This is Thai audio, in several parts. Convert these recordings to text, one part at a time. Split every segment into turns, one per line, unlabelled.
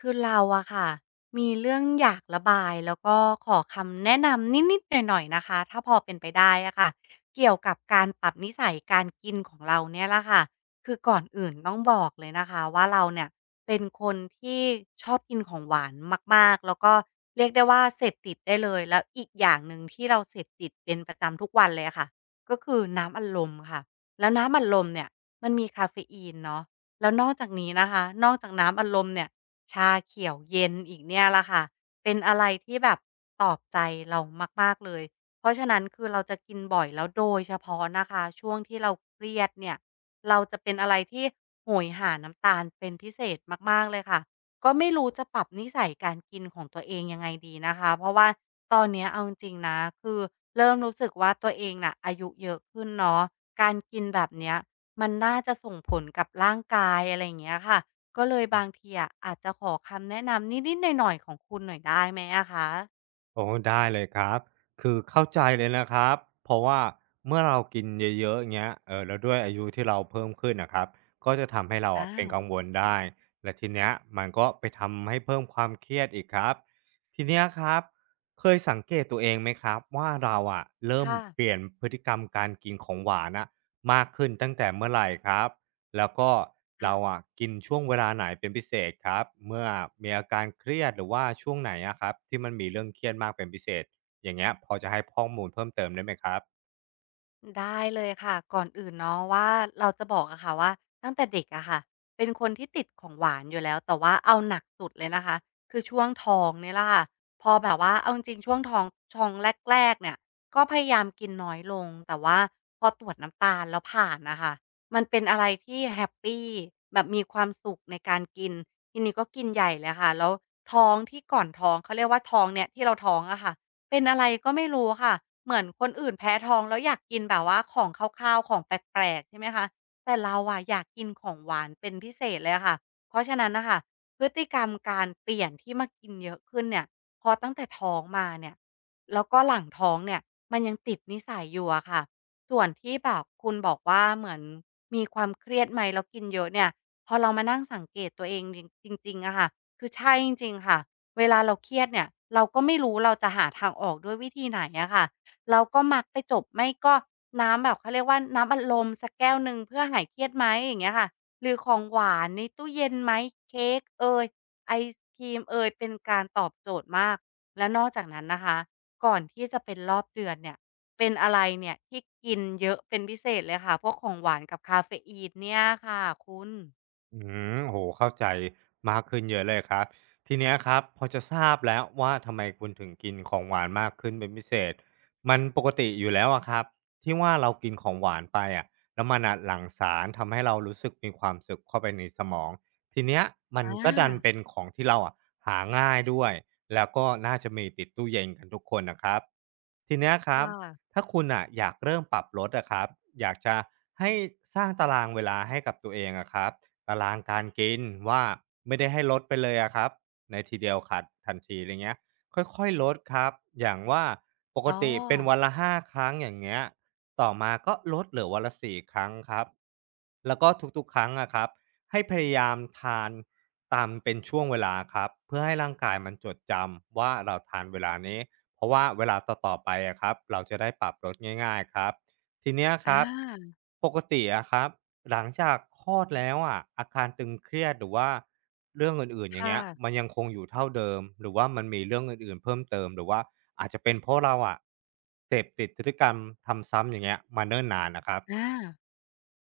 คือเราอะค่ะมีเรื่องอยากระบายแล้วก็ขอคำแนะนำนิดๆหน่อยๆนะคะถ้าพอเป็นไปได้อะค่ะเกี่ยวกับการปรับนิสัยการกินของเราเนี่ยแหละค่ะคือก่อนอื่นต้องบอกเลยนะคะว่าเราเนี่ยเป็นคนที่ชอบกินของหวานมากๆแล้วก็เรียกได้ว่าเสพติดได้เลยแล้วอีกอย่างหนึ่งที่เราเสพติดเป็นประจำทุกวันเลยอะค่ะก็คือน้ำอัดลมค่ะแล้วน้ำอัดลมเนี่ยมันมีกาเฟอีนเนาะแล้วนอกจากนี้นะคะนอกจากน้ำอัดลมเนี่ย ชาเขียวเย็นอีกเนี่ยแหละค่ะเป็นอะไรที่แบบตอบใจเรามากๆเลยเพราะฉะนั้นคือเราจะกินบ่อยแล้วโดยเฉพาะนะคะช่วงที่เราเครียดเนี่ยเราจะเป็นอะไรที่โหยหาน้ำตาลเป็นพิเศษมากๆเลยค่ะก็ไม่รู้จะปรับนิสัยการกินของตัวเองยังไงดีนะคะเพราะว่าตอนเนี้ยเอาจริงๆนะคือเริ่มรู้สึกว่าตัวเองน่ะอายุเยอะขึ้นเนาะการกินแบบเนี้ยมันน่าจะส่งผลกับร่างกายอะไรอย่างเงี้ยค่ะ ก็เลยบางทีอะอาจจะขอคำแนะนำนิดๆหน่อยๆของคุณหน่อยได้ไหมอะคะ
โอ้ได้เลยครับคือเข้าใจเลยนะครับเพราะว่าเมื่อเรากินเยอะๆอย่างเงี้ยแล้วด้วยอายุที่เราเพิ่มขึ้นนะครับก็จะทำให้เรา
อา
อะเป็นกังวลได้และทีเนี้ยมันก็ไปทำให้เพิ่มความเครียดอีกครับทีเนี้ยครับเคยสังเกตตัวเองไหมครับว่าเราอะเริ่ม
ค่ะ
เปลี่ยนพฤติกรรมการกินของหวานอะมากขึ้นตั้งแต่เมื่อไหรครับ แล้วก็
อา
เราอะกินช่วงเวลาไหนเป็นพิเศษครับเมื่อมีอาการเครียดหรือว่าช่วงไหนอะครับที่มันมีเรื่องเครียดมากเป็นพิเศษอย่างเงี้ยพอจะให้ข้อมูลเพิ่มเติมได้ไหมครับ
ได้เลยค่ะก่อนอื่นเนาะว่าเราจะบอกอะค่ะว่าตั้งแต่เด็กอะค่ะเป็นคนที่ติดของหวานอยู่แล้วแต่ว่าเอาหนักสุดเลยนะคะคือช่วงท้องเนี่ยแหละค่ะพอแบบว่าเอาจริงๆช่วงท้องท้องแรกๆเนี่ยก็พยายามกินน้อยลงแต่ว่าพอตรวจน้ำตาลแล้วผ่านนะค่ะมันเป็นอะไรที่แฮปปีแบบมีความสุขในการกินทีนี้ก็กินใหญ่เลยค่ะแล้วท้องที่ก่อนท้องเขาเรียกว่าท้องเนี่ยที่เราท้องอะค่ะ เป็นอะไรก็ไม่รู้ค่ะเหมือนคนอื่นแพ้ท้องแล้วอยากกินแบบว่าของคาวๆของแปลกๆใช่ไหมคะแต่เราอะอยากกินของหวานเป็นพิเศษเลยอะค่ะเพราะฉะนั้นนะคะพฤติกรรมการเปลี่ยนที่มากินเยอะขึ้นเนี่ยพอตั้งแต่ท้องมาเนี่ยแล้วก็หลังท้องเนี่ยมันยังติดนิสัยอยู่อะค่ะส่วนที่แบบคุณบอกว่าเหมือนมีความเครียดไหมแล้วกินเยอะเนี่ยพอเรามานั่งสังเกตตัวเองจริงจริงๆอะค่ะคือใช่จริงๆค่ะ เวลาเราเครียดเนี่ยเราก็ไม่รู้เราจะหาทางออกด้วยวิธีไหนอะค่ะเราก็มักไปจบไม่ก็น้ำแบบเขาเรียกว่าน้ำอัดลมสักแก้วหนึ่งเพื่อหายเครียดไหมอย่างเงี้ยค่ะหรือของหวานในตู้เย็นไหมเค้กเอยไอศกรีมเอยเป็นการตอบโจทย์มากแล้วนอกจากนั้นนะคะก่อนที่จะเป็นรอบเดือนเนี่ยเป็นอะไรเนี่ยที่กินเยอะเป็นพิเศษเลยค่ะพวกของหวานกับกาเฟอีนเนี่ยค่ะคุณ
อืมโหเข้าใจมากขึ้นเยอะเลยครับทีเนี้ยครับพอจะทราบแล้วว่าทำไมคุณถึงกินของหวานมากขึ้นเป็นพิเศษมันปกติอยู่แล้วอะครับที่ว่าเรากินของหวานไปอะแล้วมันอะหลั่งสารทำให้เรารู้สึกมีความสุขเข้าไปในสมองทีเนี้ยมัน
อา
ก็ดันเป็นของที่เราอะหาง่ายด้วยแล้วก็น่าจะมีติดตู้เย็นกันทุกคนนะครับทีเนี้ยครับ
ค่ะค่ะ
ถ้าคุณอ่ะอยากเริ่มปรับลดอะครับอยากจะให้สร้างตารางเวลาให้กับตัวเองอะครับ ตารางการกินว่าไม่ได้ให้ลดไปเลยอะครับในทีเดียวขาดทันทีอะไรเงี้ยค่อยๆลดครับอย่างว่าปก
อ๋อ
ติเป็นวันละ5ครั้งอย่างเงี้ยต่อมาก็ลดเหลือวันละ4ครั้งครับแล้วก็ทุกๆครั้งอะครับให้พยายามทานตามเป็นช่วงเวลาครับเพื่อให้ร่างกายมันจดจำว่าเราทานเวลานี้เพราะว่าเวลาต่อๆไปอะครับเราจะได้ปรับลดง่ายๆครับทีเนี้ยค
อ
รับ
า
ปกติอะครับ หลังจากคลอดแล้วอะอาการตึงเครียดหรือว่าเรื่องอื่นๆอ
ค
ย่างเงี้ย
่ะ
มันยังคงอยู่เท่าเดิมหรือว่ามันมีเรื่องอื่นๆเพิ่มเติมหรือว่าอาจจะเป็นเพราะเราอะเสพติดพฤติกรรมทำซ้ำอย่างเงี้ยมาเนิ่นนานนะครับ
อา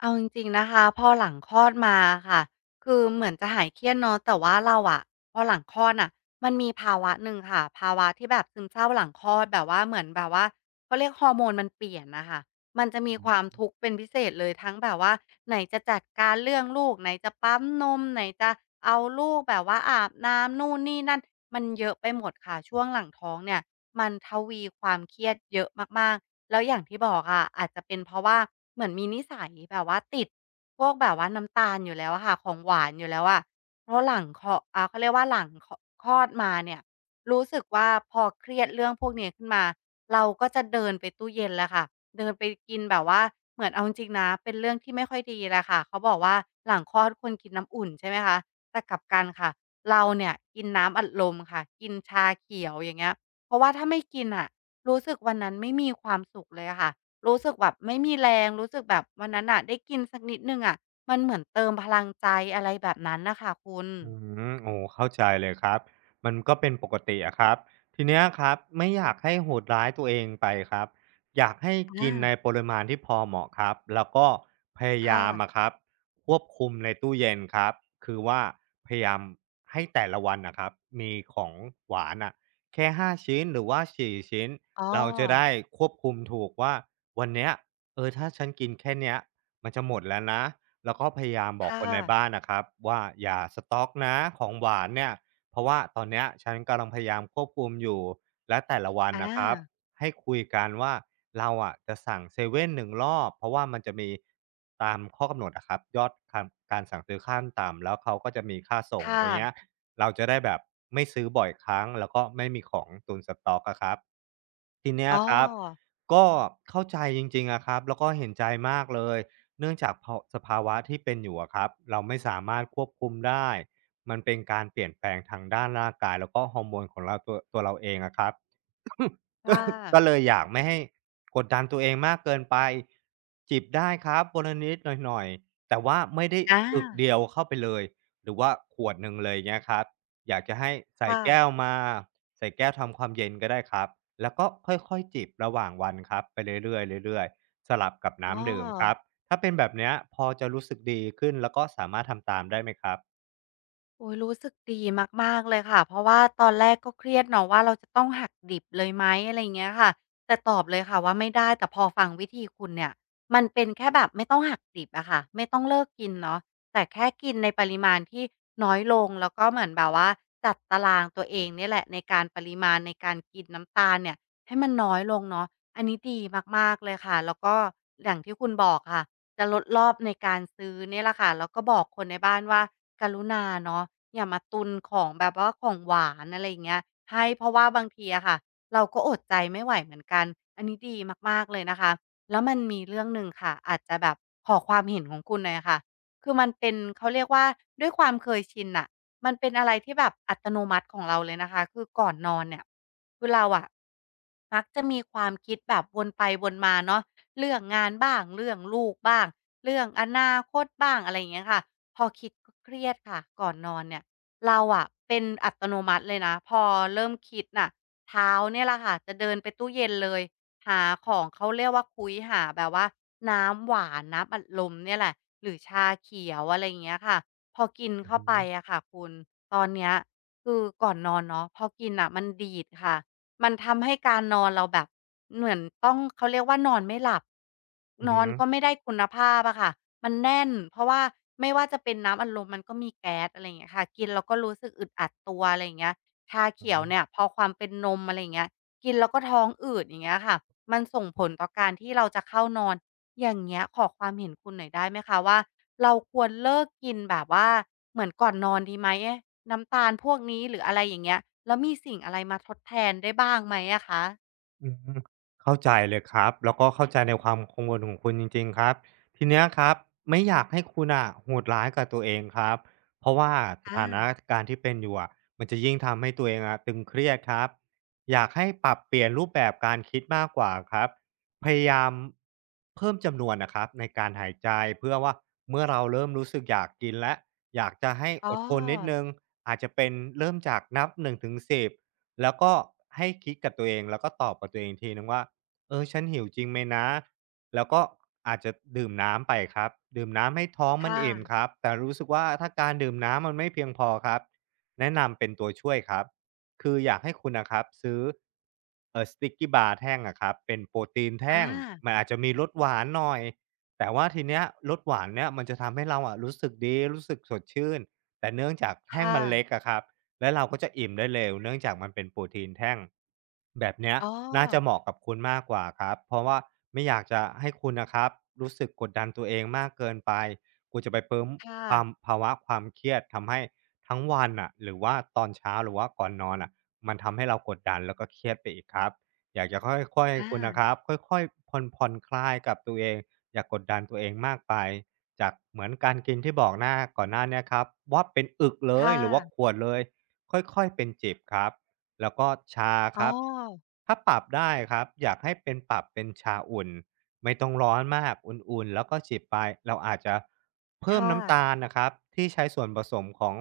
เอาจริงๆนะคะพอหลังคลอดมาค่ะคือเหมือนจะหายเครียดเนาะแต่ว่าเราอะพอหลังคลอดน่ะมันมีภาวะหนึ่งค่ะภาวะที่แบบซึมเศร้าหลังคลอดแบบว่าเหมือนแบบว่าเขาเรียกฮอร์โมนมันเปลี่ยนน่ะค่ะมันจะมีความทุกข์เป็นพิเศษเลยทั้งแบบว่าไหนจะจัดการเรื่องลูกไหนจะปั๊มนมไหนจะเอาลูกแบบว่าอาบน้ำนู่นนี่นั่นมันเยอะไปหมดค่ะช่วงหลังท้องเนี่ยมันทวีความเครียดเยอะมากๆ แล้วอย่างที่บอกอะอาจจะเป็นเพราะว่าเหมือนมีนิสัยแบบว่าติดพวกแบบว่าน้ำตาลอยู่แล้วอะค่ะของหวานอยู่แล้วอะเพราะหลังคลออ่าเขาเรียกว่าหลังคคลอดมาเนี่ยรู้สึกว่าพอเครียดเรื่องพวกนี้ขึ้นมาเราก็จะเดินไปตู้เย็นแหละค่ะเดินไปกินแบบว่าเหมือนเอาจริงๆนะเป็นเรื่องที่ไม่ค่อยดีแหละค่ะเขาบอกว่าหลังคลอดควรกินน้ำอุ่นใช่ไหมคะแต่กลับกันค่ะเราเนี่ยกินน้ำอัดลมค่ะกินชาเขียวอย่างเงี้ยเพราะว่าถ้าไม่กินน่ะ รู้สึกวันนั้นไม่มีความสุขเลยอะค่ะ รู้สึกแบบไม่มีแรง รู้สึกแบบวันนั้นน่ะได้กินสักนิดหนึ่งอะมันเหมือนเติมพลังใจอะไรแบบนั้นน่ะค่ะคุณ
อืมโอ้เข้าใจเลยครับมันก็เป็นปกติอะครับทีเนี้ยครับไม่อยากให้โหดร้ายตัวเองไปครับอยากให้
อา
กินในปริมาณที่พอเหมาะครับแล้วก็พยา
ค่ะ
ยามอะครับควบคุมในตู้เย็นครับคือว่าพยายามให้แต่ละวันนะครับมีของหวานอ่ะแค่ห้าชิ้นหรือว่า4ชิ้น
อ๋อ
เราจะได้ควบคุมถูกว่าวันเนี้ยเออถ้าฉันกินแค่เนี้ยมันจะหมดแล้วนะ แล้วก็พยายามบอกค
ค่ะ
นในบ้านนะครับว่าอย่าสต็อกนะของหวานเนี่ยเพราะว่าตอนเนี้ยฉันกำลังพยายามควบคุมอยู่และแต่ละวัน
อา
นะครับให้คุยกันว่าเราอะจะสั่งเซเว่นหนึ่งรอบเพราะว่ามันจะมีตามข้อกำหนดนะครับยอดนการสั่งซื้อขั้นต่ำแล้วเขาก็จะมีค่าส่งอะ
ค่ะ
ไรเงี้ยเราจะได้แบบไม่ซื้อบ่อยครั้งแล้วก็ไม่มีของตุนสต็อกอะครับทีเนี้ย
อ๋อ
ครับก็เข้าใจจริงๆอะครับแล้วก็เห็นใจมากเลย เนื่องจากภาวะที่เป็นอยู่อะครับเราไม่สามารถควบคุมได้มันเป็นการเปลี่ยนแปลงทางด้านร่างกายแล้วก็ฮอร์โมนของเราตัวเราเองอะครับ ก็
ค่ะ
ก็เลยอยากไม่ให้กดดันตัวเองมากเกินไปจิบได้ครับวันละนิดหน่อยๆแต่ว่าไม่ได้
อา
อึกเดียวเข้าไปเลยหรือว่าขวดหนึ่งเลยเงี้ยครับอยากจะให้ใส่
ค่ะ
แก้วมาใส่แก้วทำความเย็นก็ได้ครับแล้วก็ค่อยๆจิบระหว่างวันครับไปเรื่อยๆเรื่อยๆสลับกับ
อ้อ
น้ำดื่มครับ ถ้าเป็นแบบเนี้ยพอจะรู้สึกดีขึ้นแล้วก็สามารถทำตามได้ไหมครับ
โอ้ยรู้สึกดีมากๆเลยค่ะเพราะว่าตอนแรกก็เครียดเนาะว่าเราจะต้องหักดิบเลยไหมอะไรอย่างเงี้ยค่ะแต่ตอบเลยค่ะว่าไม่ได้แต่พอฟังวิธีคุณเนี่ยมันเป็นแค่แบบไม่ต้องหักดิบอะค่ะไม่ต้องเลิกกินเนาะแต่แค่กินในปริมาณที่น้อยลงแล้วก็เหมือนแบบว่าจัดตารางตัวเองเนี่ยแหละในการปริมาณในการกินน้ำตาลเนี่ยให้มันน้อยลงเนาะอันนี้ดีมากๆเลยค่ะแล้วก็อย่างที่คุณบอกค่ะ จะลดรอบในการซื้อเนี่ยแหละค่ะแล้วก็บอกคนในบ้านว่ากรุณาเนาะอย่ามาตุนของแบบว่าของหวานอะไรอย่างเงี้ยให้เพราะว่าบางทีอะค่ะเราก็อดใจไม่ไหวเหมือนกันอันนี้ดีมากๆเลยนะคะแล้วมันมีเรื่องหนึ่งค่ะอาจจะแบบขอความเห็นของคุณหน่อยอะค่ะมันเป็นเขาเรียกว่าด้วยความเคยชินน่ะมันเป็นอะไรที่แบบอัตโนมัติของเราเลยนะคะคือก่อนนอนเนี่ยคือเราอะมักจะมีความคิดแบบวนไปวนมาเนาะ เรื่องงานบ้างเรื่องลูกบ้างเรื่องอนาคตบ้างอะไรอย่างเงี้ยค่ะพอคิดก็เครียดค่ะก่อนนอนเนี่ยเราอะเป็นอัตโนมัติเลยนะพอเริ่มคิดน่ะเท้าเนี่ยแหละค่ะจะเดินไปตู้เย็นเลยหาของเขาเรียกว่าคุ้ยหาแบบว่าน้ำหวานน้ำอัดลมเนี่ยแหละหรือชาเขียวอะไรอย่างเงี้ยค่ะพอกิน
อือ
เข้า
ฮ
ไป
ึ
อะค่ะคุณตอนเนี้ยคือก่อนนอนเนาะพอกินน่ะมันดีดค่ะ มันทำให้การนอนเราแบบเหมือนต้องเขาเรียกว่านอนไม่หลับ
อื
น
อ
อ
ฮึ
นก็ไม่ได้คุณภาพอะค่ะมันแน่นเพราะว่าไม่ว่าจะเป็นน้ำอัดลมมันก็มีแก๊สอะไรอย่างเงี้ยค่ะกินแล้วก็รู้สึกอึดอัดตัวอะไรอย่างเงี้ยชา
อื
เขียว
อ
เนี่ยพอความเป็นนมอะไรอย่างเงี้ยกินแล้วก็ท้องอืดอย่างเงี้ยค่ะมันส่งผลต่อการที่เราจะเข้านอนอย่างเงี้ยขอความเห็นคุณหน่อยได้ไหมคะว่า เราควรเลิกกินแบบว่าเหมือนก่อนนอนดีไหมน้ำตาลพวกนี้หรืออะไรอย่างเงี้ยแล้วมีสิ่งอะไรมาทดแทนได้บ้างไหมอะคะ
อืมเข้าใจเลยครับแล้วก็เข้าใจในความกังวลของคุณจริงๆครับทีเนี้ยครับไม่อยากให้คุณอ่ะโหดร้ายกับตัวเองครับเพราะว่าส
อา
ถานการณ์ที่เป็นอยู่อะมันจะยิ่งทำให้ตัวเองอะตึงเครียดครับอยากให้ปรับเปลี่ยนรูปแบบการคิดมากกว่าครับพยายามเพิ่มจำนวนนะครับในการหายใจเพื่อว่าเมื่อเราเริ่มรู้สึกอยากกินและอยากจะให้
อ๋อ
อดทนนิดนึงอาจจะเป็นเริ่มจากนับหนึ่งถึงสิบ แล้วก็ให้คิดกับตัวเองแล้วก็ตอบกับตัวเองทีนึงว่าเออฉันหิวจริงไหมนะแล้วก็อาจจะดื่มน้ำไปครับดื่มน้ำให้ท้องมัน
ค่ะ
อิ่มครับแต่รู้สึกว่าถ้าการดื่มน้ำมันไม่เพียงพอครับแนะนำเป็นตัวช่วยครับคืออยากให้คุณนะครับซื้อสติกกี้บาร์แท่งอะครับเป็นโปรตีนแท่
อา
งมันอาจจะมีรสหวานหน่อยแต่ว่าทีเนี้ยรสหวานเนี้ยมันจะทำให้เราอะรู้สึกดีรู้สึกสดชื่นแต่เนื่องจากแท่ง
ค่ะ
มันเล็กอะครับ และเราก็จะอิ่มได้เร็วเนื่องจากมันเป็นโปรตีนแท่งแบบเนี้ย
อ๋อ
น่าจะเหมาะกับคุณมากกว่าครับเพราะว่าไม่อยากจะให้คุณนะครับรู้สึกกดดันตัวเองมากเกินไปกลัจะไปเพิ่ม
ค่ะ
ความภาวะความเครียดทำให้ทั้งวันอ่ะหรือว่าตอนเช้าหรือว่าก่อนนอนอ่ะมันทำให้เรากดดันแล้วก็เครียดไปอีกครับอยากจะค่อยๆให้
อา
คุณนะครับค่อยๆผ่อนคลายกับตัวเองอย่ากดดันตัวเองมากไปจากเหมือนการกินที่บอกหน้าก่อนหน้าเนี้ครับว่าเป็นอึกเล
ค
ยหรือว่าข
่ะ
วดเลย ค่อยๆ เป็นเจิบครับแล้วก็ชา
อ๋
ค
อ
รับ ถ้าปรับได้ครับอยากให้เป็นปรับเป็นชาอุ่น ไม่ต้องร้อนมาก อุ่นๆ แล้วก็จิบไป เราอาจจะเพิ่ม
ค่ะ
น้ำตาลนะครับ ที่ใช้ส่วนผสมของ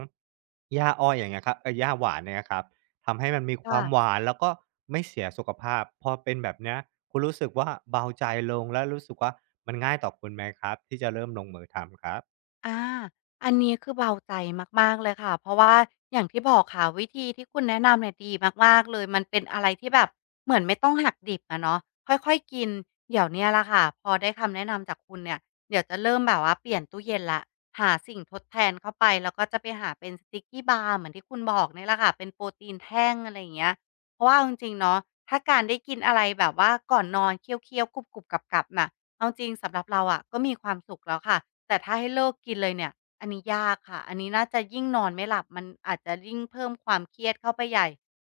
หญ้าอ้อยอย่างเงี้ยครับเอยหญ้าหวานเนี่ยครับทำให้มันมีความห
ค่ะ
วานแล้วก็ไม่เสียสุขภาพพอเป็นแบบเนี้ยคุณรู้สึกว่าเบาใจลงแล้วรู้สึกว่ามันง่ายต่อคุณไหมครับที่จะเริ่มลงมือทำครับ
อาอันนี้คือเบาใจมากๆเลยค่ะเพราะว่าอย่างที่บอกค่ะวิธีที่คุณแนะนำเนี่ยดีมากๆเลยมันเป็นอะไรที่แบบเหมือนไม่ต้องหักดิบอะเนาะค่อยๆกินเดี๋ยวเนี่ยแหละค่ะพอได้คำแนะนำจากคุณเนี่ยเดี๋ยวจะเริ่มแบบว่าเปลี่ยนตู้เย็นแล้วหาสิ่งทดแทนเข้าไปแล้วก็จะไปหาเป็นสติกกี้บาร์เหมือนที่คุณบอกเนี่ยแหละค่ะเป็นโปรตีนแท่งอะไรอย่างเงี้ยเพราะว่าเอาจริงๆเนาะถ้าการได้กินอะไรแบบว่าก่อนนอนเคี้ยวๆกรุบๆกรับๆน่ะ เอาจริงสำหรับเราอะก็มีความสุขแล้วค่ะแต่ถ้าให้เลิกกินเลยเนี่ยอันนี้ยากค่ะอันนี้น่าจะยิ่งนอนไม่หลับมันอาจจะยิ่งเพิ่มความเครียดเข้าไปใหญ่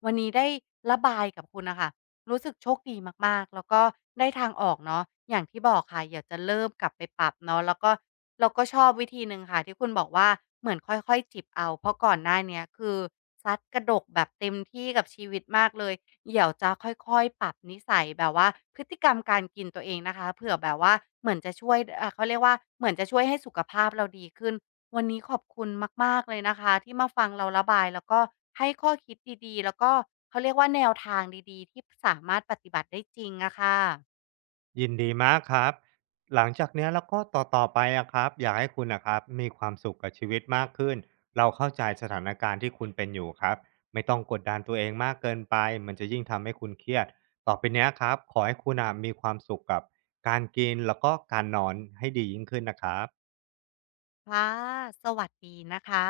วันนี้ได้ระบายกับคุณนะคะ รู้สึกโชคดีมากๆแล้วก็ได้ทางออกเนาะอย่างที่บอกค่ะอยากจะเริ่มกลับไปปรับเนาะแล้วก็เราก็ชอบวิธีหนึ่งค่ะที่คุณบอกว่าเหมือนค่อยๆจิบเอาเพราะก่อนหน้าเนี้ยคือซัดกระดกแบบเต็มที่กับชีวิตมากเลยเดี๋ยวจะค่อยๆปรับนิสัยแบบว่าพฤติกรรมการกินตัวเองนะคะเผื่อแบบว่าเหมือนจะช่วยอ่าเขาเรียกว่าเหมือนจะช่วยให้สุขภาพเราดีขึ้น วันนี้ขอบคุณมากๆเลยนะคะที่มาฟังเราระบายแล้วก็ให้ข้อคิดดีๆแล้วก็เขาเรียกว่าแนวทางดีๆที่สามารถปฏิบัติได้จริงอะค่ะ
ยินดีมากครับหลังจากเนี้ยแล้วก็ต่อๆไปอะครับอยากให้คุณนะครับมีความสุขกับชีวิตมากขึ้นเราเข้าใจสถานการณ์ที่คุณเป็นอยู่ครับไม่ต้องกดดันตัวเองมากเกินไปมันจะยิ่งทำให้คุณเครียดต่อไปเนี้ยครับขอให้คุณอะมีความสุขกับการกินแล้วก็การนอนให้ดียิ่งขึ้นนะครับ
ค่ะสวัสดีนะคะ